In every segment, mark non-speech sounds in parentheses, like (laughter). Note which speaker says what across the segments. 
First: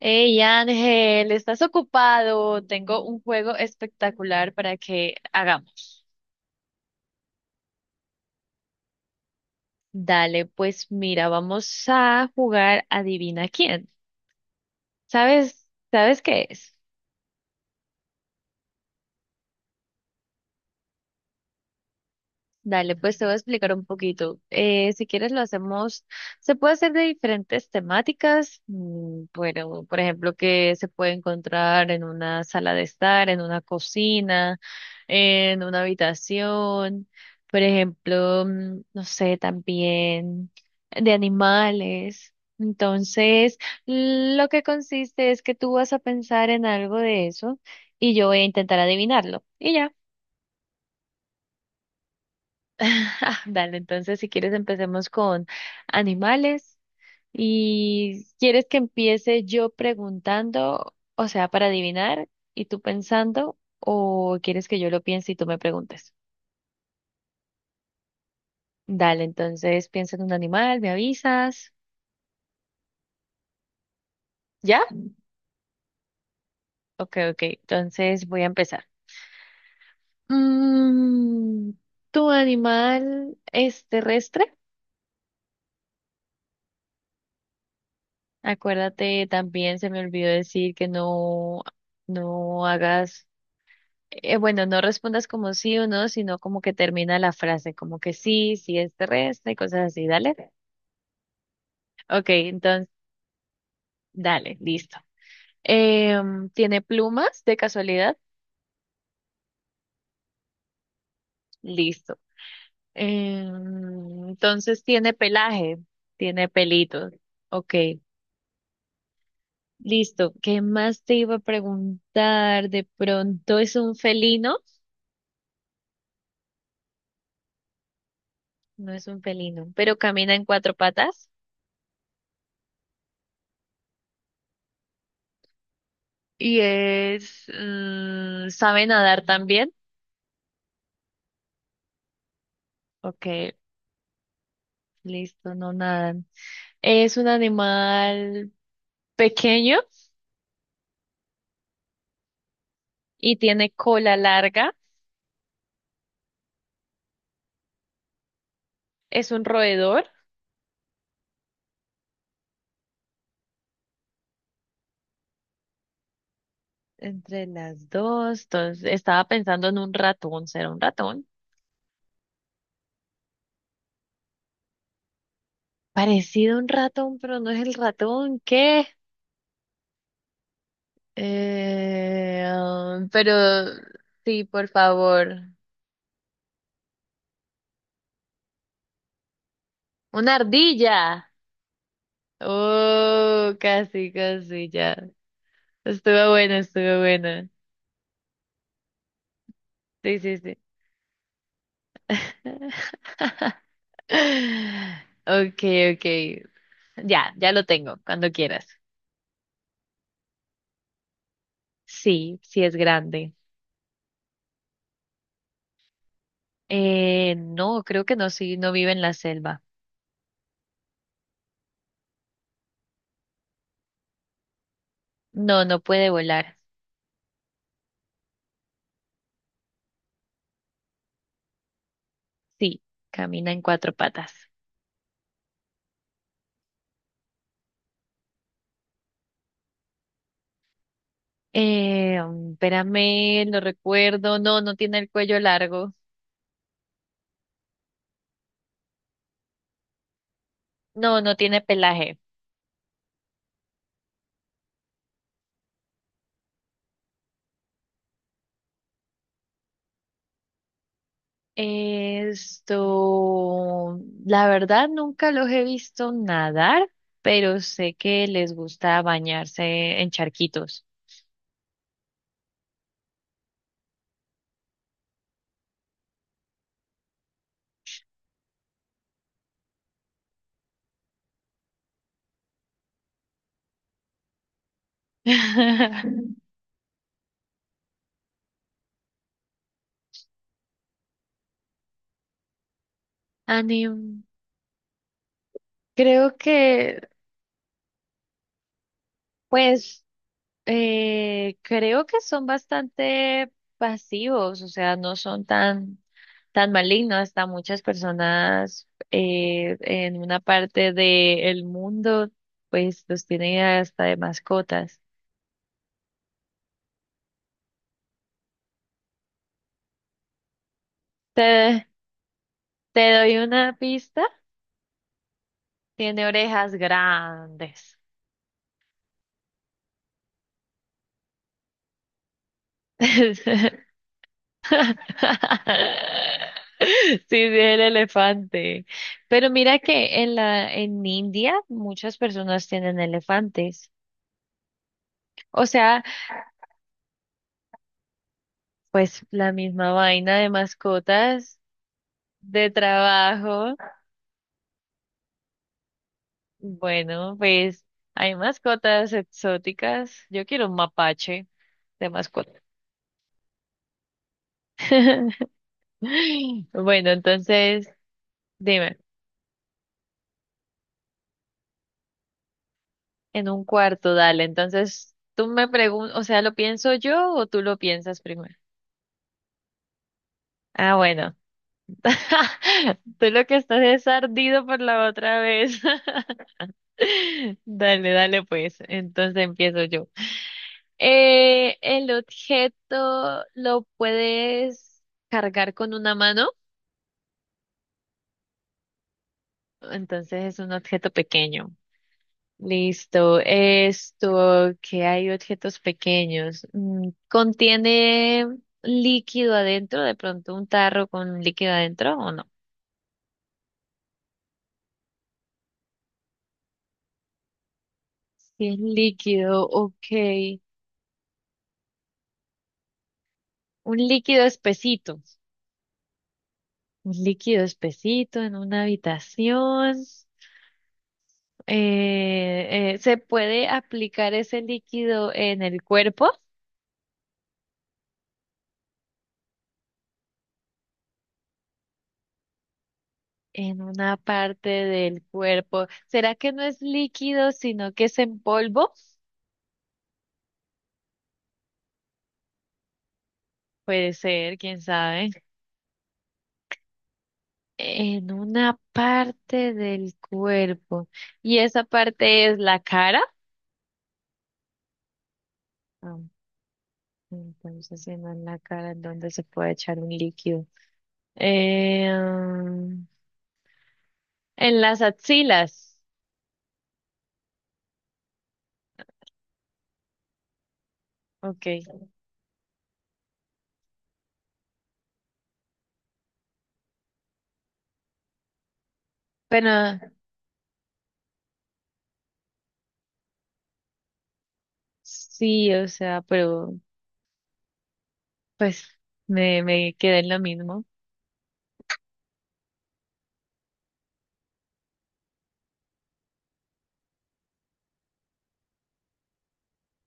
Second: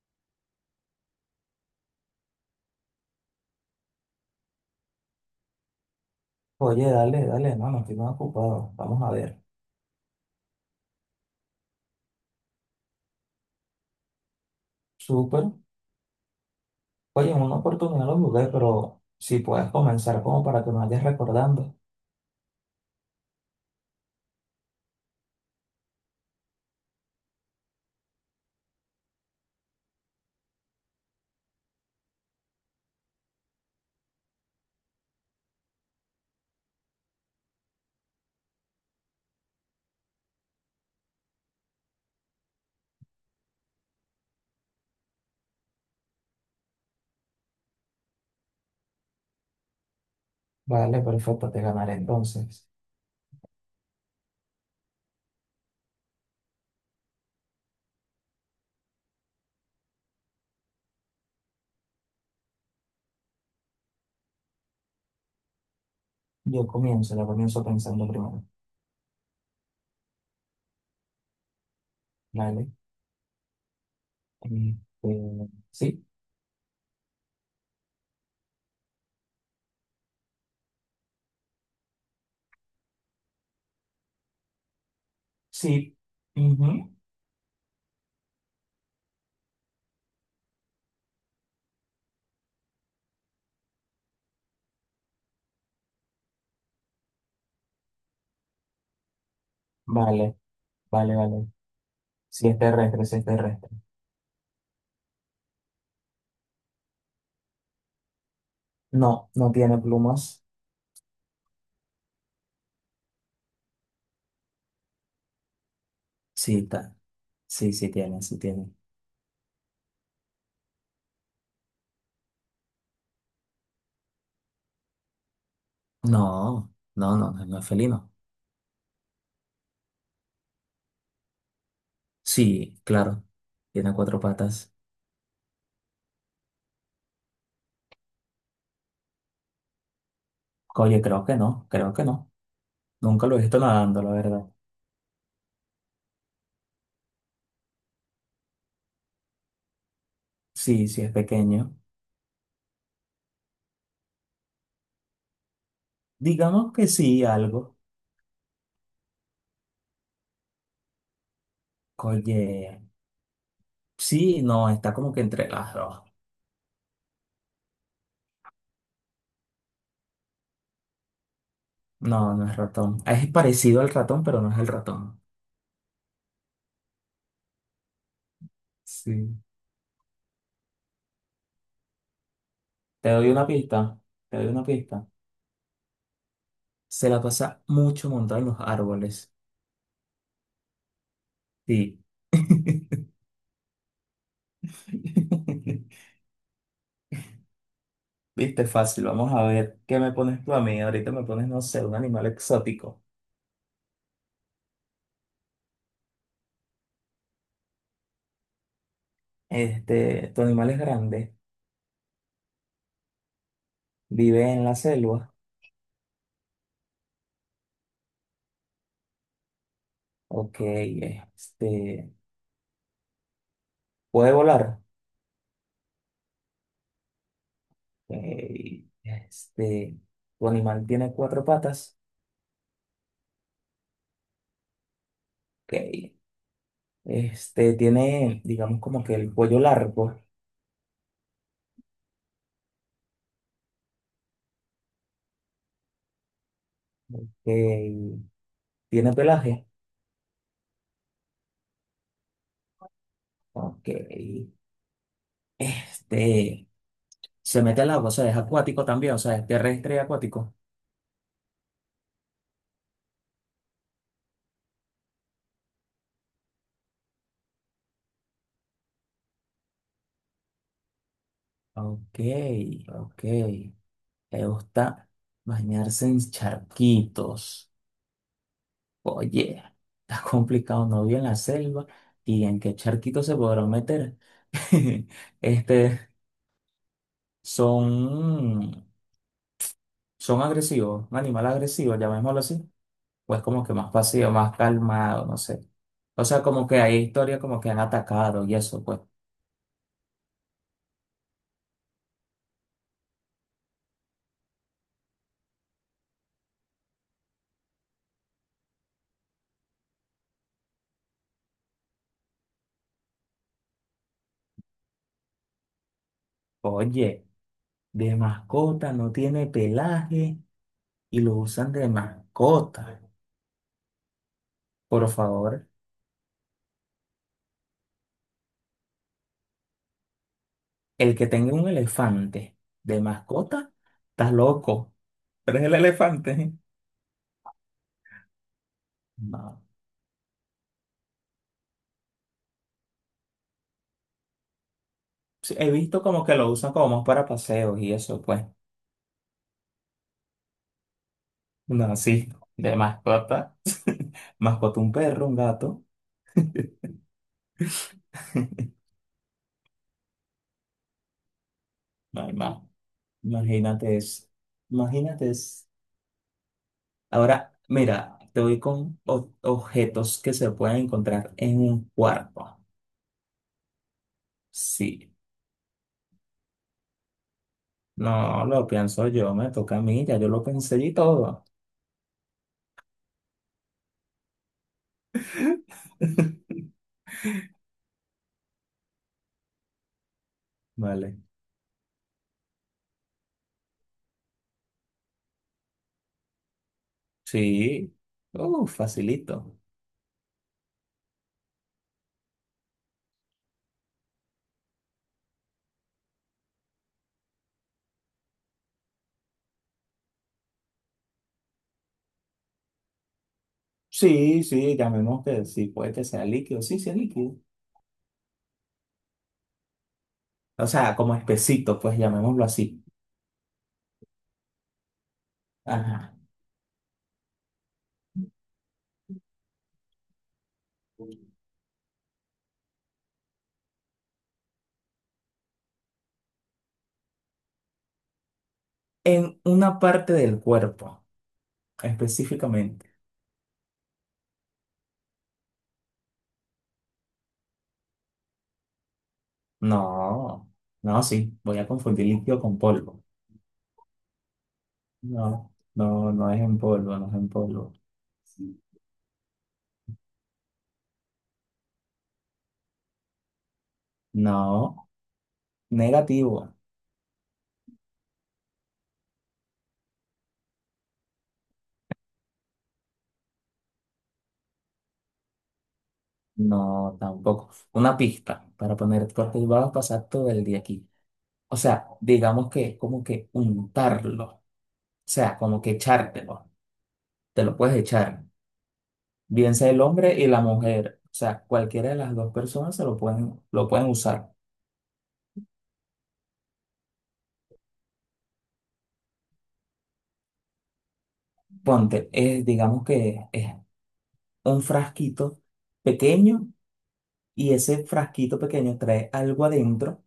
Speaker 1: Hey Ángel, ¿estás ocupado? Tengo un juego espectacular para que hagamos.
Speaker 2: Oye, no estoy más ocupado. Vamos a ver.
Speaker 1: Dale, pues mira, vamos a jugar Adivina quién.
Speaker 2: Súper.
Speaker 1: ¿Sabes? ¿Sabes qué es?
Speaker 2: Oye, en una oportunidad lo jugué, pero si puedes comenzar como para que me vayas recordando.
Speaker 1: Dale, pues te voy a explicar un poquito. Si quieres lo hacemos, se puede hacer de diferentes temáticas. Bueno, por ejemplo, que se puede encontrar en una sala de estar, en una cocina, en una habitación. Por ejemplo, no sé, también de animales. Entonces, lo que consiste es que tú vas a pensar en algo de eso y yo voy a intentar adivinarlo. Y ya.
Speaker 2: Vale, perfecto, te ganaré entonces.
Speaker 1: (laughs) Dale, entonces si quieres empecemos con animales y quieres que empiece yo preguntando, o sea, para adivinar y tú pensando, o quieres que yo lo piense y tú me preguntes.
Speaker 2: Yo comienzo, lo comienzo pensando primero.
Speaker 1: Dale, entonces piensa en un animal, me avisas.
Speaker 2: Vale. Este,
Speaker 1: ¿Ya?
Speaker 2: sí,
Speaker 1: Ok, ok, entonces voy a empezar. Mm, ¿Tu animal es terrestre?
Speaker 2: sí. Ujú.
Speaker 1: Acuérdate, también se me olvidó decir que no, no hagas bueno, no respondas como sí o no, sino como que termina la frase, como que sí, sí es terrestre y cosas así, dale.
Speaker 2: Vale, vale.
Speaker 1: Ok, entonces,
Speaker 2: Si es terrestre.
Speaker 1: dale, listo. ¿Tiene plumas de casualidad?
Speaker 2: No, no tiene plumas.
Speaker 1: Listo. Entonces, ¿tiene pelaje? Tiene
Speaker 2: Sí, ta-
Speaker 1: pelitos. Ok,
Speaker 2: sí tiene, sí tiene.
Speaker 1: listo. ¿Qué más te iba a preguntar? De pronto, ¿es un felino?
Speaker 2: No es felino.
Speaker 1: No es un felino, pero camina en cuatro patas
Speaker 2: Sí, claro. Tiene cuatro patas.
Speaker 1: y es, ¿sabe nadar también?
Speaker 2: Oye, creo que no, creo que no.
Speaker 1: Ok,
Speaker 2: Nunca lo he visto nadando, la verdad.
Speaker 1: listo, no nadan. Es un animal pequeño
Speaker 2: Sí, es pequeño.
Speaker 1: y tiene cola larga.
Speaker 2: Digamos que sí, algo.
Speaker 1: Es un roedor.
Speaker 2: Oye, sí, no, está como que entre las dos.
Speaker 1: Entre las dos. Entonces, estaba pensando en un ratón. ¿Será un ratón?
Speaker 2: No, no es ratón. Es parecido al ratón, pero no es el ratón.
Speaker 1: Parecido a un ratón, pero no es el ratón. ¿Qué?
Speaker 2: Sí. Te
Speaker 1: Pero
Speaker 2: doy una pista, te
Speaker 1: sí,
Speaker 2: doy una
Speaker 1: por
Speaker 2: pista.
Speaker 1: favor.
Speaker 2: Se la pasa mucho montado en los árboles.
Speaker 1: Una ardilla.
Speaker 2: Sí. (laughs)
Speaker 1: Oh, casi, casi, ya. Estuvo buena, estuvo buena.
Speaker 2: Viste, fácil. Vamos a ver qué me
Speaker 1: Sí, sí,
Speaker 2: pones tú
Speaker 1: sí.
Speaker 2: a mí. Ahorita me pones, no sé, un animal exótico.
Speaker 1: (laughs) (laughs) Okay, okay. Ya, ya lo tengo, cuando quieras.
Speaker 2: Tu animal es grande,
Speaker 1: Sí, sí es grande.
Speaker 2: vive en la selva.
Speaker 1: No, creo que no, sí, no vive en la selva.
Speaker 2: Ok, puede volar.
Speaker 1: No, no puede volar.
Speaker 2: Ok, este, tu animal tiene cuatro patas.
Speaker 1: Sí, camina en cuatro patas.
Speaker 2: Ok, tiene, digamos, como que el cuello largo.
Speaker 1: Espérame, lo recuerdo. No, no tiene el cuello largo.
Speaker 2: Ok, tiene pelaje.
Speaker 1: No, no tiene pelaje.
Speaker 2: Ok, este, se mete al agua, o sea, es acuático también, o sea, es terrestre y acuático.
Speaker 1: Esto, la verdad, nunca los he visto nadar, pero sé que les gusta bañarse en charquitos.
Speaker 2: Ok, ok, le gusta bañarse en charquitos. Oye, está complicado, no vi en la selva y en qué charquito se podrán meter. (laughs) Este,
Speaker 1: (laughs)
Speaker 2: son, son agresivos, un animal agresivo, llamémoslo así. Pues como que más
Speaker 1: Anim,
Speaker 2: pasivo, más calmado, no sé. O
Speaker 1: creo
Speaker 2: sea, como que hay
Speaker 1: que,
Speaker 2: historias como que han atacado y eso, pues.
Speaker 1: pues, creo que son bastante pasivos, o sea, no son tan, tan malignos. Hasta muchas personas en una parte del mundo, pues, los tienen hasta de mascotas.
Speaker 2: Oye, de mascota no tiene pelaje y lo usan
Speaker 1: Te,
Speaker 2: de mascota.
Speaker 1: Te doy una pista,
Speaker 2: Por favor,
Speaker 1: tiene orejas grandes.
Speaker 2: el que tenga un elefante de mascota,
Speaker 1: (laughs)
Speaker 2: está loco. Pero es el elefante.
Speaker 1: (laughs) Sí, sí, el elefante. Pero
Speaker 2: No.
Speaker 1: mira que en en India muchas personas tienen elefantes.
Speaker 2: Sí,
Speaker 1: O
Speaker 2: he
Speaker 1: sea,
Speaker 2: visto como que lo usan como más para paseos y eso, pues.
Speaker 1: pues la misma vaina de mascotas,
Speaker 2: No, sí,
Speaker 1: de
Speaker 2: de mascota.
Speaker 1: trabajo.
Speaker 2: (laughs) Mascota un perro, un gato.
Speaker 1: Bueno, pues hay
Speaker 2: (laughs)
Speaker 1: mascotas exóticas. Yo quiero un mapache de
Speaker 2: No hay
Speaker 1: mascota.
Speaker 2: más. Imagínate eso. Imagínate
Speaker 1: (laughs)
Speaker 2: eso.
Speaker 1: Bueno,
Speaker 2: Ahora,
Speaker 1: entonces,
Speaker 2: mira, te voy
Speaker 1: dime,
Speaker 2: con objetos que se pueden encontrar en un cuarto.
Speaker 1: en un cuarto, dale.
Speaker 2: Sí,
Speaker 1: Entonces, tú me preguntas, o sea, ¿lo pienso yo o tú lo piensas
Speaker 2: no
Speaker 1: primero?
Speaker 2: lo pienso yo, me toca a mí, ya yo lo pensé y
Speaker 1: Ah, bueno.
Speaker 2: todo.
Speaker 1: (laughs) Tú lo que estás es ardido por la otra vez.
Speaker 2: (laughs)
Speaker 1: (laughs) Dale, dale pues. Entonces empiezo yo.
Speaker 2: Vale.
Speaker 1: El objeto lo puedes cargar con una mano,
Speaker 2: Sí. Facilito.
Speaker 1: entonces es un objeto pequeño. Listo. Esto, que hay objetos pequeños. Contiene líquido adentro, de pronto un tarro con líquido adentro o no.
Speaker 2: Puede que sea líquido. Sí, sí, es líquido.
Speaker 1: Si es líquido, ok.
Speaker 2: O sea, como espesito, pues llamémoslo así.
Speaker 1: Un líquido espesito.
Speaker 2: Ajá.
Speaker 1: Un líquido espesito en una habitación. Se puede aplicar ese líquido en el cuerpo,
Speaker 2: En una parte del cuerpo, específicamente.
Speaker 1: en una parte del cuerpo. ¿Será que no es líquido, sino que es en polvo?
Speaker 2: No, no, sí, voy a confundir líquido con polvo.
Speaker 1: Puede ser, quién sabe.
Speaker 2: No es en polvo, no es en polvo.
Speaker 1: En una parte del cuerpo. ¿Y esa parte es la cara?
Speaker 2: No,
Speaker 1: Ah,
Speaker 2: negativo.
Speaker 1: entonces, si no es la cara, ¿en dónde se puede echar un líquido? Eh, mm, en las axilas.
Speaker 2: No, tampoco. Una pista para poner, porque vamos a pasar todo el día aquí. O
Speaker 1: Ok.
Speaker 2: sea, digamos que es como que untarlo. O sea, como que echártelo. Te lo puedes echar. Bien sea el
Speaker 1: Bueno,
Speaker 2: hombre y la mujer, o sea, cualquiera de las dos personas se lo pueden usar.
Speaker 1: sí, o sea, pero pues me quedé en lo mismo.
Speaker 2: Digamos que es un frasquito pequeño y ese frasquito pequeño trae algo adentro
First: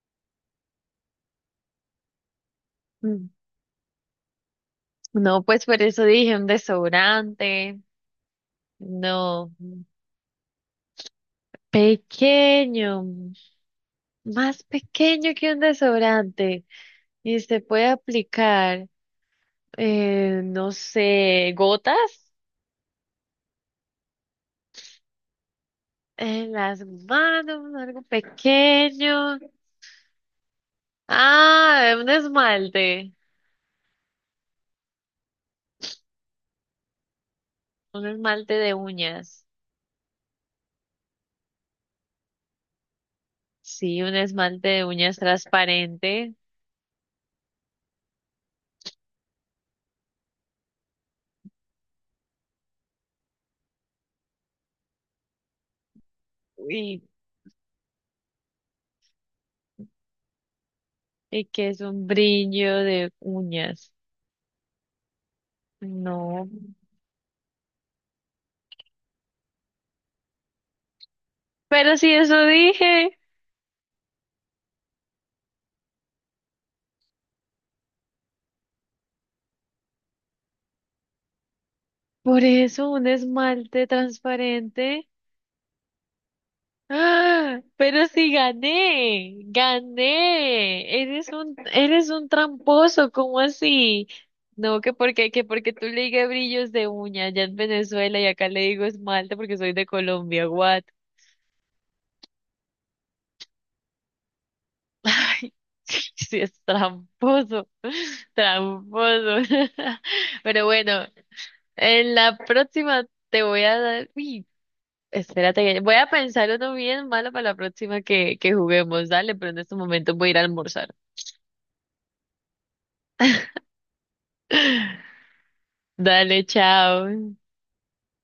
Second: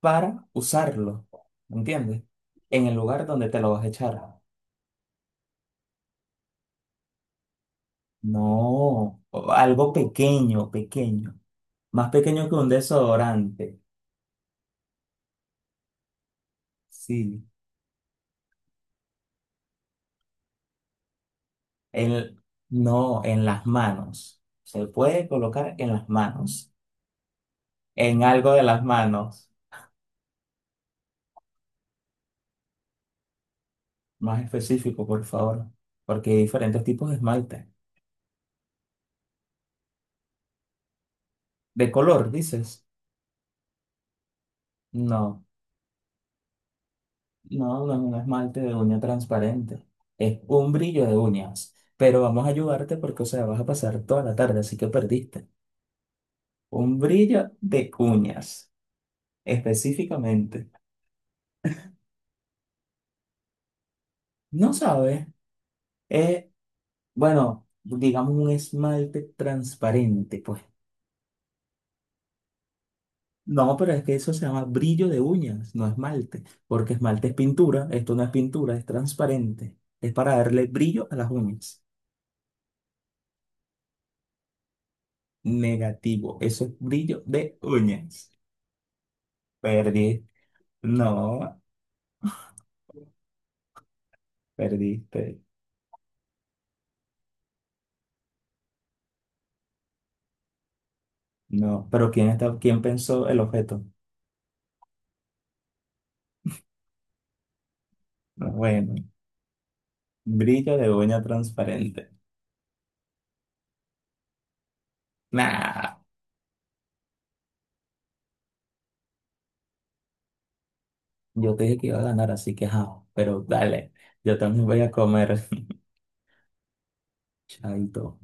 Speaker 2: para usarlo, ¿entiendes? En el lugar
Speaker 1: Mm.
Speaker 2: donde te lo vas a echar.
Speaker 1: No, pues por eso dije un desodorante,
Speaker 2: No, o
Speaker 1: no,
Speaker 2: algo pequeño, más pequeño que un
Speaker 1: pequeño,
Speaker 2: desodorante.
Speaker 1: más pequeño que un desodorante. Y
Speaker 2: Sí,
Speaker 1: se puede aplicar, no sé, gotas
Speaker 2: el, no, en las manos. Se puede colocar en las
Speaker 1: en
Speaker 2: manos.
Speaker 1: las manos, algo
Speaker 2: En algo de las
Speaker 1: pequeño.
Speaker 2: manos,
Speaker 1: Ah,
Speaker 2: más específico, por favor, porque hay diferentes tipos de esmalte.
Speaker 1: un esmalte de uñas.
Speaker 2: ¿De color, dices?
Speaker 1: Sí, un esmalte de uñas
Speaker 2: No,
Speaker 1: transparente.
Speaker 2: no, no es un esmalte de uña transparente, es un brillo de uñas. Pero vamos a ayudarte porque, o sea, vas a pasar toda la tarde, así que perdiste. Un
Speaker 1: Y,
Speaker 2: brillo de uñas, específicamente.
Speaker 1: y que es un brillo de uñas.
Speaker 2: No sabes, es,
Speaker 1: No.
Speaker 2: bueno, digamos un esmalte transparente, pues.
Speaker 1: Pero si eso dije.
Speaker 2: No, pero es que eso se llama brillo de uñas, no esmalte, porque esmalte es pintura, esto no es pintura, es transparente, es para darle brillo a las uñas.
Speaker 1: Por eso un esmalte transparente.
Speaker 2: Negativo, eso es brillo de
Speaker 1: ¡Ah! Pero si
Speaker 2: uñas.
Speaker 1: gané,
Speaker 2: Perdí,
Speaker 1: gané.
Speaker 2: no,
Speaker 1: Eres un tramposo, ¿cómo así? No,
Speaker 2: perdiste,
Speaker 1: que porque tú le digas brillos de uña allá en Venezuela y acá le digo esmalte porque soy de Colombia, what?
Speaker 2: no, pero ¿quién pensó el objeto?
Speaker 1: (laughs) Ay, sí, sí, es tramposo, (laughs)
Speaker 2: No, bueno,
Speaker 1: tramposo. (laughs) Pero
Speaker 2: brillo de
Speaker 1: bueno,
Speaker 2: uña transparente.
Speaker 1: en la próxima te voy a dar. Uy, espérate, que- voy
Speaker 2: Nah,
Speaker 1: a pensar uno bien malo para la próxima que juguemos. Dale, pero en estos momentos voy a ir a almorzar.
Speaker 2: yo te dije que iba a ganar, así que ajá, pero dale, yo también voy a
Speaker 1: (laughs)
Speaker 2: comer,
Speaker 1: Dale, chao.
Speaker 2: chaito.